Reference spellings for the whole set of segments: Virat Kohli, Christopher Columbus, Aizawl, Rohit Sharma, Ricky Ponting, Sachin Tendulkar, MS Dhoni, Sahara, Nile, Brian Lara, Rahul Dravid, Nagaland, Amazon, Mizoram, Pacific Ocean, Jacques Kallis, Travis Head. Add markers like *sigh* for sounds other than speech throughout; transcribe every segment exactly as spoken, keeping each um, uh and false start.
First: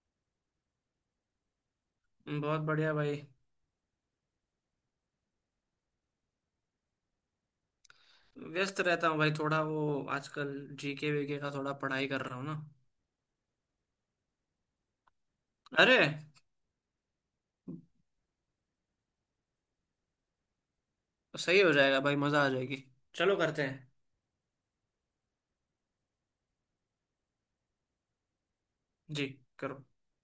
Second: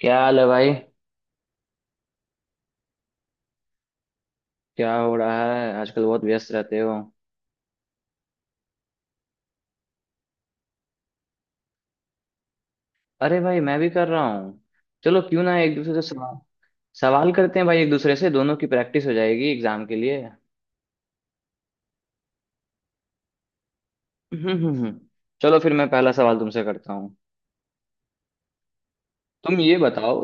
क्या हाल है भाई। बहुत बढ़िया भाई। क्या हो रहा है आजकल? बहुत व्यस्त रहते हो। व्यस्त रहता हूँ भाई, थोड़ा वो आजकल जीके वीके का थोड़ा पढ़ाई कर रहा हूँ ना। अरे भाई मैं भी कर रहा हूँ। चलो क्यों ना एक दूसरे अरे से सवाल सवाल करते हैं भाई, एक दूसरे से दोनों की प्रैक्टिस हो जाएगी एग्जाम के लिए। सही हो जाएगा भाई, मजा आ जाएगी। चलो करते हैं। हम्म हम्म हम्म। चलो फिर मैं पहला सवाल तुमसे करता हूँ। जी, तुम ये करो। बताओ,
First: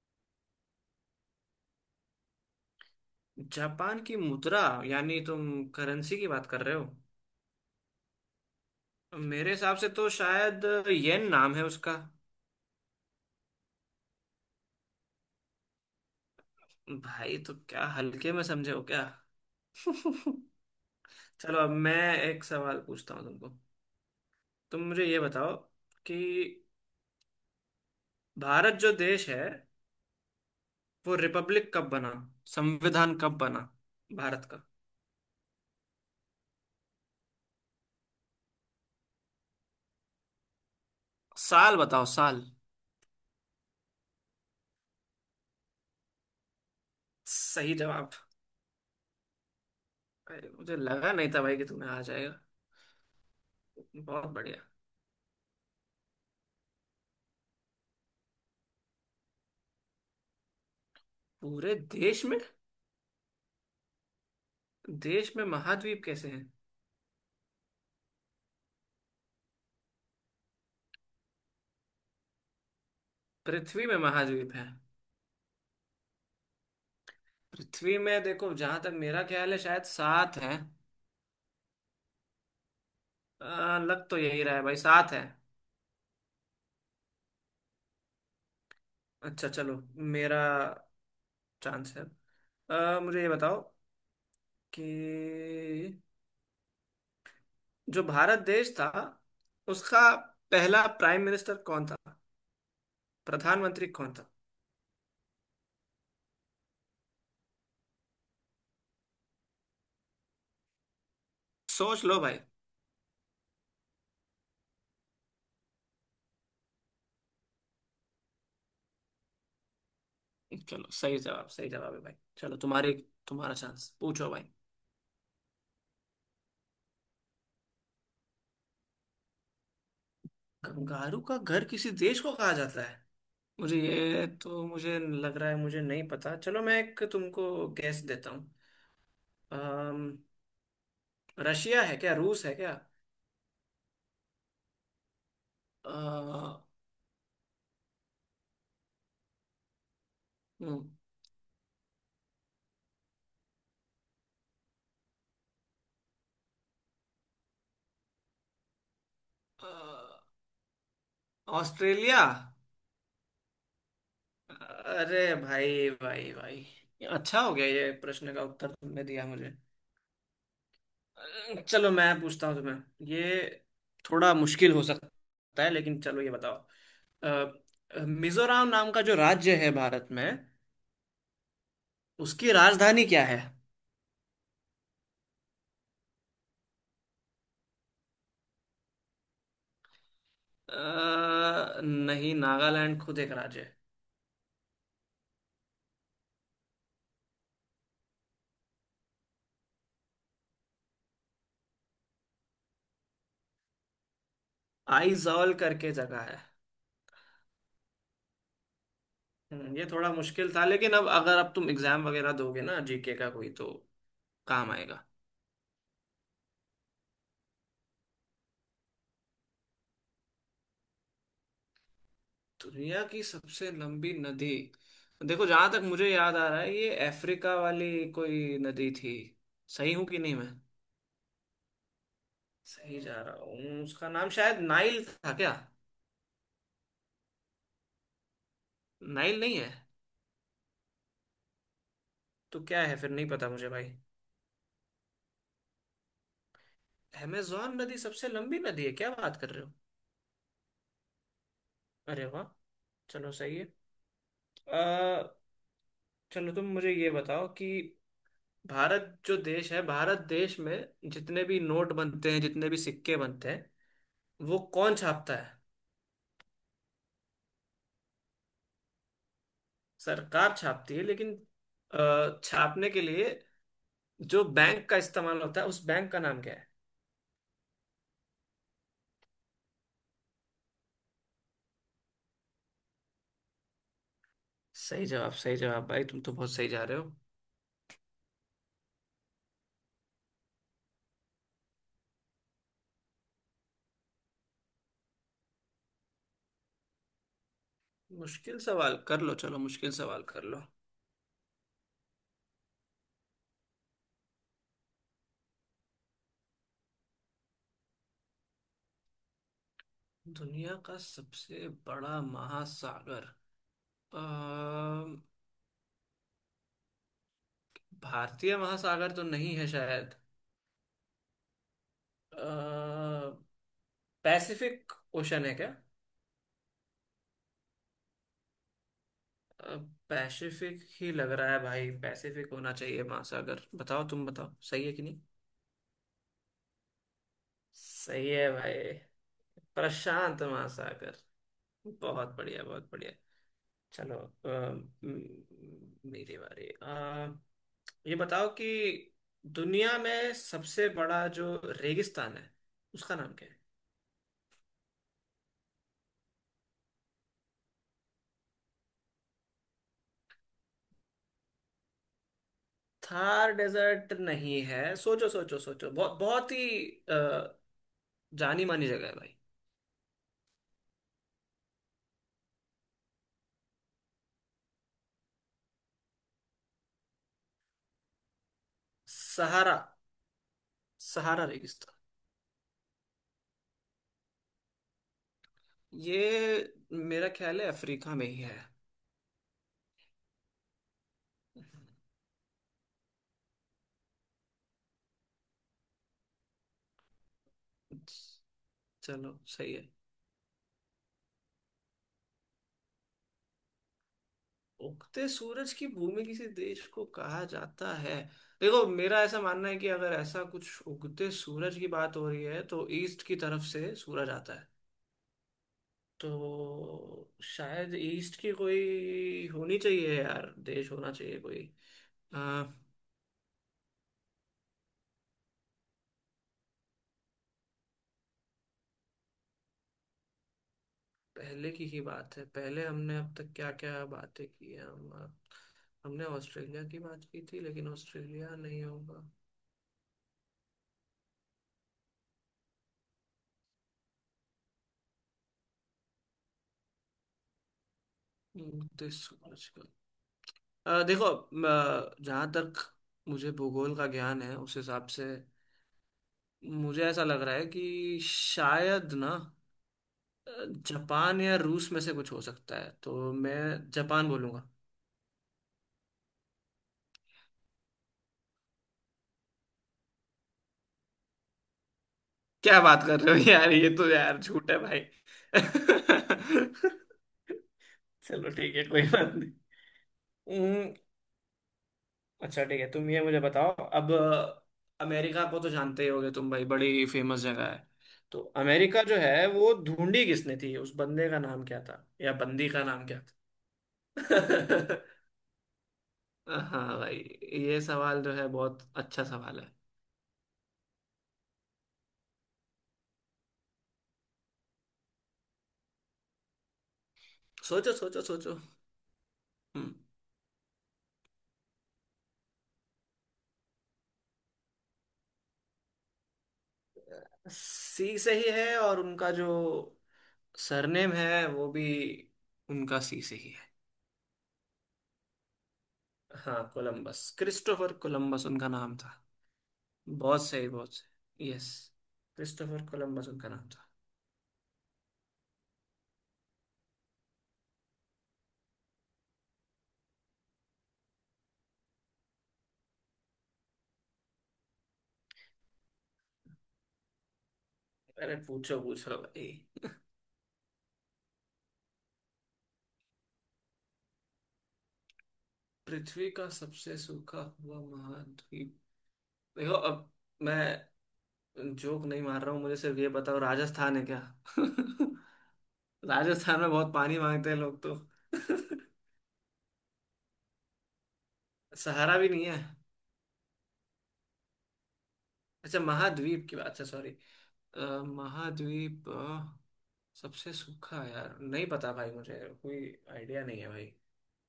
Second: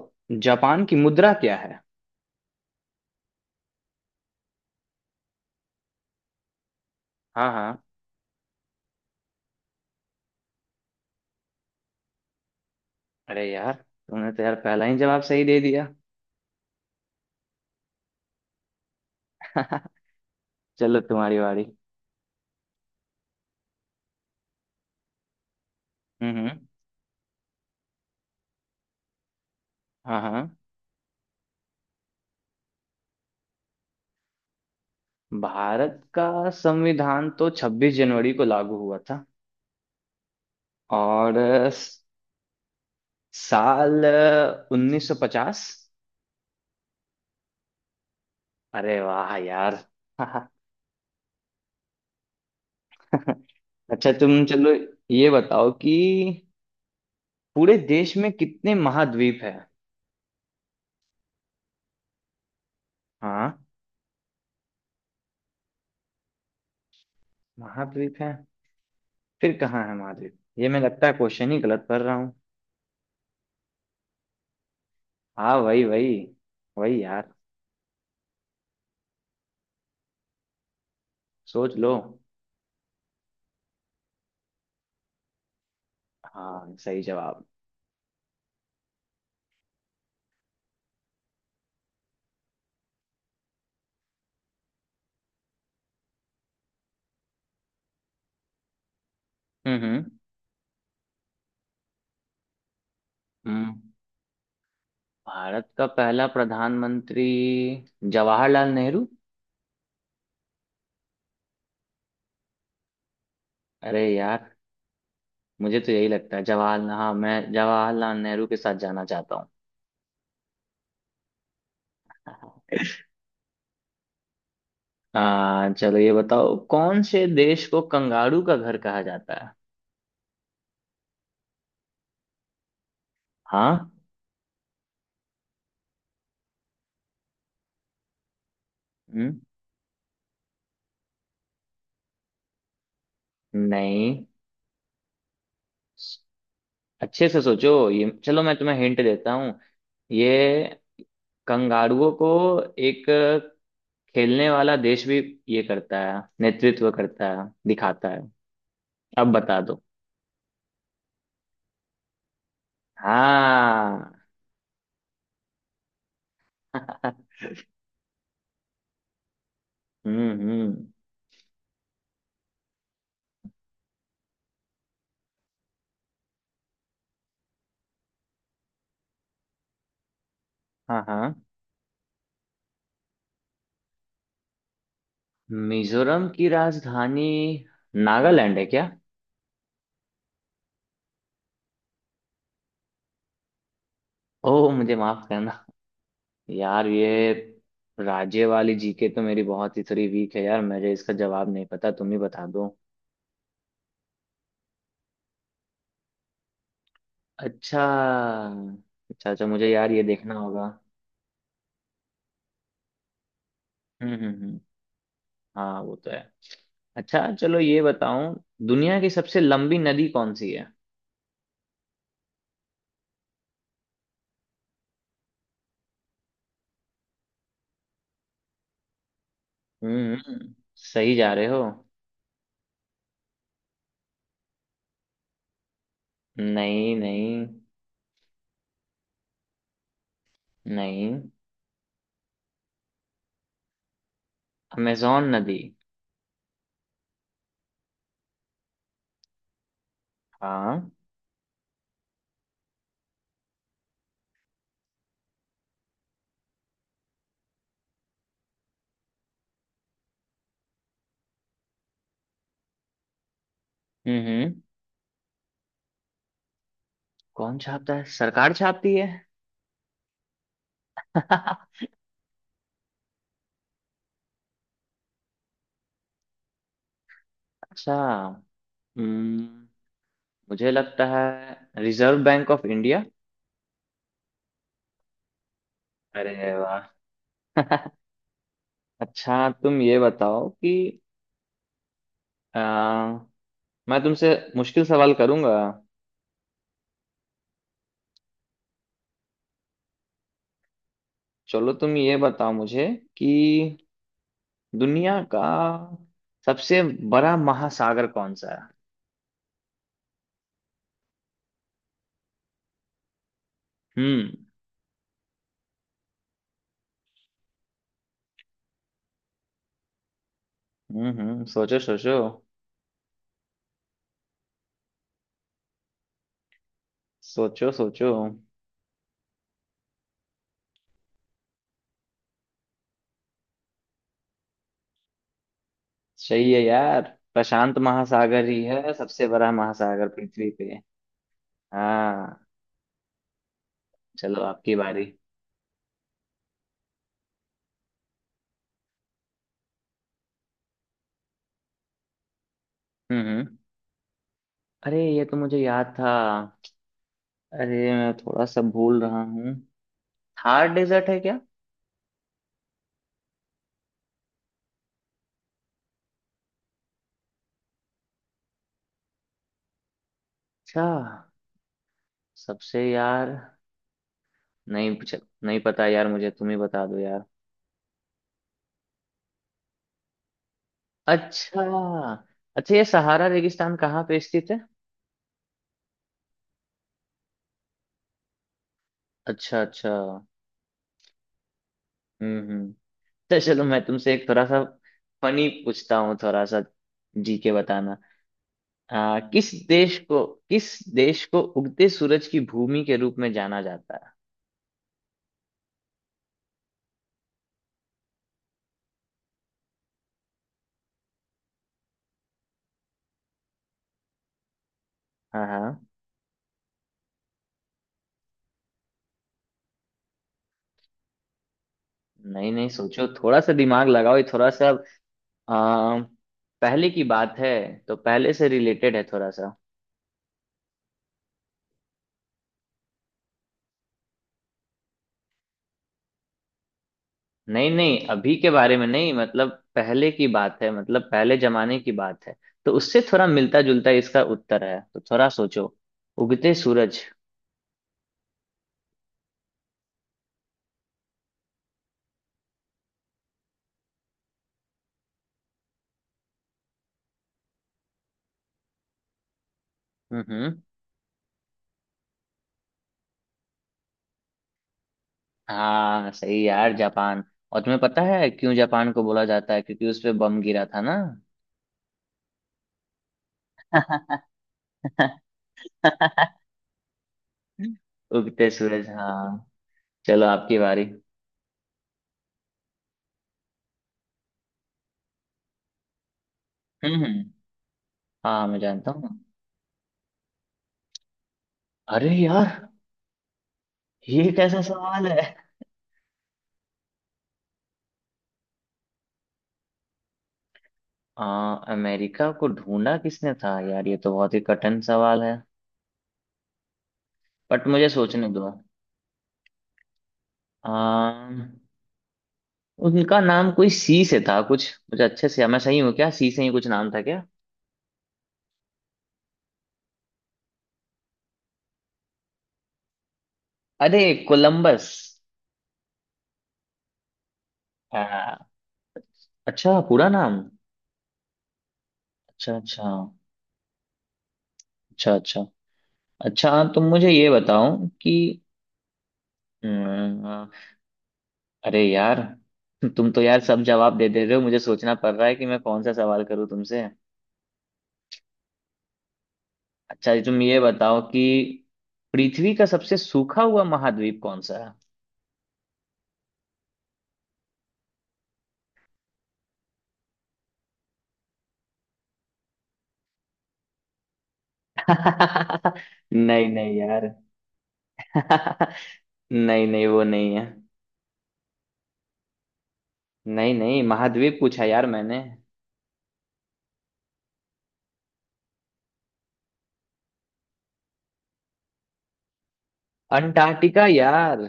जापान की मुद्रा क्या है? जापान की मुद्रा यानी तुम करेंसी की बात कर रहे हो। हाँ हाँ। मेरे हिसाब से तो शायद येन नाम है उसका। अरे यार, तुमने तो यार पहला ही जवाब सही दे दिया। भाई तो क्या हल्के में समझे हो क्या? *laughs* *laughs* चलो तुम्हारी चलो बारी। अब मैं एक सवाल पूछता हूँ तुमको। तुम मुझे ये बताओ कि हम्म हम्म। भारत जो देश है हाँ हाँ। वो रिपब्लिक कब बना, संविधान कब बना भारत का? भारत का संविधान तो छब्बीस जनवरी को लागू हुआ था। और साल बताओ, साल। साल उन्नीस सौ पचास। सही जवाब। अरे वाह यार। अरे, *laughs* मुझे लगा नहीं था भाई कि तुम्हें आ जाएगा। अच्छा बहुत तुम बढ़िया। चलो ये बताओ कि पूरे देश में कितने महाद्वीप है? पूरे देश में। हाँ। देश में महाद्वीप कैसे हैं? महाद्वीप है फिर कहाँ है महाद्वीप? ये मैं लगता है क्वेश्चन ही गलत पढ़ रहा हूँ। पृथ्वी में महाद्वीप है। हाँ वही वही। वही यार। पृथ्वी में देखो, जहां तक मेरा ख्याल है शायद सात है। सोच लो। आ, लग तो यही रहा है भाई, सात है। हाँ सही जवाब। अच्छा चलो, मेरा चांस है। आ, मुझे ये बताओ कि जो भारत देश था हम्म उसका हम्म पहला प्राइम मिनिस्टर कौन था, हम्म। प्रधानमंत्री कौन था? भारत का पहला प्रधानमंत्री जवाहरलाल नेहरू। सोच लो भाई। अरे यार, मुझे तो यही लगता है जवाहरलाल, हाँ मैं जवाहरलाल नेहरू के साथ जाना चाहता हूँ। चलो सही जवाब, सही जवाब है भाई। चलो तुम्हारी, तुम्हारा चांस। पूछो भाई। आ, चलो ये बताओ, कौन से देश को कंगारू का घर कहा जाता है? कंगारू का घर किसी देश को कहा जाता है? मुझे हाँ। ये तो, मुझे लग रहा है मुझे नहीं पता। चलो मैं एक तुमको गैस देता हूँ। हम्म। अम, रशिया है क्या, रूस है क्या? नहीं। अ, अच्छे से सोचो, ये चलो मैं तुम्हें हिंट देता हूँ। ये हम्म, कंगारुओं को एक खेलने वाला देश भी ये करता है, नेतृत्व करता है, दिखाता है। अब बता अ, दो। ऑस्ट्रेलिया। हाँ। अरे भाई भाई भाई, अच्छा *laughs* हो गया ये प्रश्न का उत्तर तुमने दिया मुझे। हम्म हम्म। चलो मैं पूछता हूँ तुम्हें, ये थोड़ा मुश्किल हो सकता है लेकिन चलो ये बताओ। अ, मिजोरम नाम का जो राज्य है भारत में, हाँ हाँ। उसकी राजधानी क्या है? मिजोरम की राजधानी नागालैंड है क्या? अ, नहीं, नागालैंड खुद एक राज्य है। ओह, मुझे माफ करना यार। ये राज्य वाली जीके तो मेरी बहुत ही थोड़ी वीक है यार, मुझे इसका जवाब नहीं पता, तुम ही बता दो। आइजॉल करके जगह है। अच्छा। अच्छा अच्छा, मुझे हम्म, ये यार ये थोड़ा देखना मुश्किल था होगा। लेकिन अब अगर अब तुम एग्जाम वगैरह दोगे ना, जीके का कोई तो हम्म हम्म हम्म। काम आएगा। हाँ वो तो है। अच्छा चलो ये बताओ, दुनिया की सबसे लंबी नदी कौन सी है? दुनिया की सबसे लंबी नदी, देखो जहां तक मुझे याद आ रहा है ये अफ्रीका वाली कोई नदी थी। सही हूं हम्म कि नहीं मैं? हम्म, सही जा रहे हो। सही जा रहा हूँ। उसका नाम शायद नाइल था क्या? नहीं नहीं। नाइल नहीं है? नहीं। तो क्या है फिर, नहीं पता मुझे भाई। अमेजोन नदी। अमेजोन नदी सबसे लंबी नदी है? क्या बात कर रहे हो! हाँ। अरे वाह, चलो सही है। अ, चलो तुम मुझे ये बताओ कि भारत जो देश है, भारत देश में जितने भी नोट बनते हैं, जितने भी सिक्के बनते हैं, हम्म वो हम्म। कौन छापता है? कौन छापता है? सरकार छापती है। सरकार छापती है लेकिन *laughs* अ, छापने के लिए जो बैंक का इस्तेमाल होता है उस बैंक का नाम क्या है? अच्छा। हम्म, मुझे लगता है रिजर्व बैंक ऑफ इंडिया। सही जवाब, सही जवाब भाई। तुम तो बहुत अरे सही वाह। जा रहे हो। *laughs* अच्छा तुम ये बताओ कि, आ, मैं तुमसे मुश्किल सवाल करूंगा। मुश्किल सवाल कर लो, चलो मुश्किल सवाल कर लो। चलो तुम ये बताओ मुझे कि दुनिया का सबसे बड़ा महासागर कौन सा है? दुनिया का सबसे बड़ा महासागर, अ, हम्म भारतीय महासागर तो नहीं है शायद। हम्म हम्म, सोचो सोचो। अ, पैसिफिक ओशन है क्या? सोचो सोचो। अ, पैसिफिक ही लग रहा है भाई, पैसिफिक होना चाहिए महासागर। बताओ तुम, बताओ सही है कि नहीं। सही है यार, प्रशांत सही महासागर है ही भाई, है सबसे बड़ा महासागर प्रशांत पृथ्वी पे। महासागर। बहुत हाँ। बढ़िया, बहुत बढ़िया। चलो। चलो अ, आपकी बारी। म- मेरी बारी। अ, ये बताओ कि दुनिया में सबसे बड़ा जो रेगिस्तान है उसका हम्म नाम क्या हम्म। है? अरे ये तो मुझे याद था। अरे मैं थोड़ा सा भूल रहा हूँ। थार डेजर्ट है क्या? थार डेजर्ट नहीं है। सोचो सोचो सोचो, बहुत बहुत ही अ, जानी मानी जगह है भाई। अच्छा। सबसे यार, नहीं पूछ, नहीं पता यार मुझे, तुम ही बता दो यार। सहारा, सहारा अच्छा। रेगिस्तान। अच्छा, ये सहारा रेगिस्तान कहाँ पे स्थित है? ये मेरा ख्याल है अफ्रीका में ही है। अच्छा अच्छा। हम्म हम्म। तो चलो मैं तुमसे एक थोड़ा सा फनी पूछता हूँ, थोड़ा सा जी के बताना। आ, चलो किस सही है। देश को किस देश को उगते सूरज की भूमि के रूप में जाना जाता है? उगते सूरज की भूमि किसी देश को कहा जाता है? देखो मेरा ऐसा मानना है कि अगर ऐसा कुछ उगते सूरज की बात हो रही है तो ईस्ट की तरफ से सूरज आता है, हाँ हाँ। तो शायद ईस्ट की कोई होनी चाहिए यार, देश होना चाहिए कोई। नहीं आ, नहीं, सोचो थोड़ा सा दिमाग लगाओ, ये थोड़ा सा, आ, पहले की बात है, तो पहले से रिलेटेड है थोड़ा सा। पहले की ही बात है। पहले हमने अब तक क्या क्या बातें की हैं हम? हमने ऑस्ट्रेलिया की बात की थी नहीं लेकिन नहीं अभी के ऑस्ट्रेलिया बारे नहीं में नहीं, होगा। मतलब पहले की बात है, मतलब पहले जमाने की बात है, तो उससे थोड़ा मिलता जुलता इसका उत्तर है, तो थोड़ा सोचो। उगते सूरज। उगते सूरज का अ, देखो म, जहाँ तक मुझे भूगोल का ज्ञान है उस हिसाब से मुझे ऐसा लग रहा है कि शायद ना हम्म अ, हम्म। जापान या रूस में से कुछ हो सकता है, तो मैं जापान बोलूंगा। हाँ सही यार, जापान। और तुम्हें पता है क्यों जापान को बोला जाता है? क्योंकि उस पे बम गिरा था ना। क्या बात कर रहे हो यार, ये तो *laughs* यार झूठ है भाई। *laughs* उगते चलो ठीक है, सूरज कोई हाँ। बात चलो आपकी बारी। नहीं। अच्छा ठीक है, तुम ये मुझे बताओ अब। अमेरिका को तो जानते ही होगे तुम भाई, हम्म बड़ी हम्म। फेमस जगह है। तो हाँ मैं जानता अमेरिका जो हूँ। है वो ढूंढी किसने थी, उस बंदे का नाम क्या था अरे या यार, बंदी का नाम क्या था? ये कैसा सवाल है? *laughs* हाँ भाई, ये सवाल जो है बहुत अच्छा सवाल है। आ, अमेरिका को ढूंढा किसने था? यार ये तो बहुत ही कठिन सवाल है, बट मुझे सोचो सोचो सोचने दो। सोचो। हम्म। आ, उनका नाम कोई सी से था कुछ, मुझे अच्छे से, मैं सही हूँ क्या? सी से ही कुछ नाम था क्या? सी से ही है, और उनका जो सरनेम है वो भी उनका सी से ही है। अरे, कोलंबस। हाँ कोलंबस, क्रिस्टोफर हाँ। कोलंबस उनका नाम था। अच्छा पूरा नाम। बहुत सही, बहुत सही, यस। अच्छा क्रिस्टोफर अच्छा। कोलंबस उनका नाम था। अच्छा अच्छा। अच्छा तुम मुझे ये बताओ कि, हम्म, अरे यार तुम तो यार सब जवाब दे दे रहे हो, मुझे सोचना पड़ रहा है कि मैं कौन सा सवाल करूं तुमसे। अरे पूछो पूछो भाई। अच्छा ये तुम ये बताओ कि पृथ्वी का सबसे सूखा हुआ महाद्वीप कौन सा है? पृथ्वी का सबसे सूखा हुआ महाद्वीप, देखो अब मैं जोक नहीं मार रहा हूँ, मुझे सिर्फ ये बताओ राजस्थान है क्या? *laughs* *laughs* नहीं राजस्थान में नहीं बहुत यार। पानी मांगते हैं लोग तो। *laughs* *laughs* नहीं नहीं वो नहीं है। सहारा भी नहीं है? नहीं नहीं, महाद्वीप पूछा यार मैंने। अच्छा महाद्वीप की बात, अच्छा सॉरी। महाद्वीप, अ, सबसे सूखा, यार नहीं पता भाई मुझे, कोई आइडिया नहीं है अंटार्कटिका भाई। यार।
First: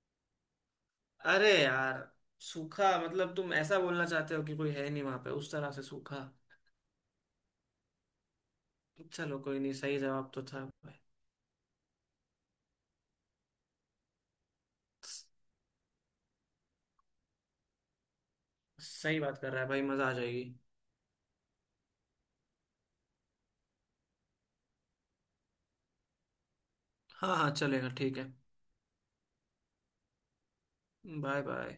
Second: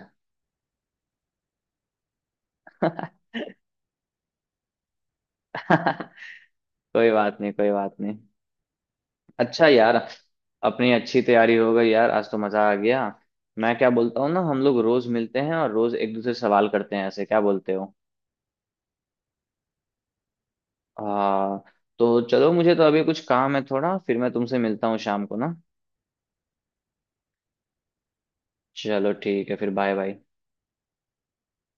अरे यार, सूखा मतलब तुम ऐसा बोलना चाहते हो कि कोई है नहीं वहां पे उस तरह से सूखा? *laughs* कोई बात नहीं, कोई बात नहीं। चलो कोई अच्छा नहीं, यार, सही जवाब तो था अपनी भाई। अच्छी तैयारी हो गई यार, आज तो मजा आ गया। मैं क्या बोलता हूँ ना, हम लोग रोज मिलते हैं और रोज एक दूसरे से सवाल करते हैं ऐसे, क्या बोलते हो? सही बात कर रहा है भाई, मजा आ जाएगी। आ, तो चलो, मुझे तो अभी कुछ काम है थोड़ा, फिर मैं तुमसे मिलता हूँ शाम को ना। हाँ हाँ चलेगा, ठीक है। चलो ठीक है फिर, बाय बाय। Bye bye.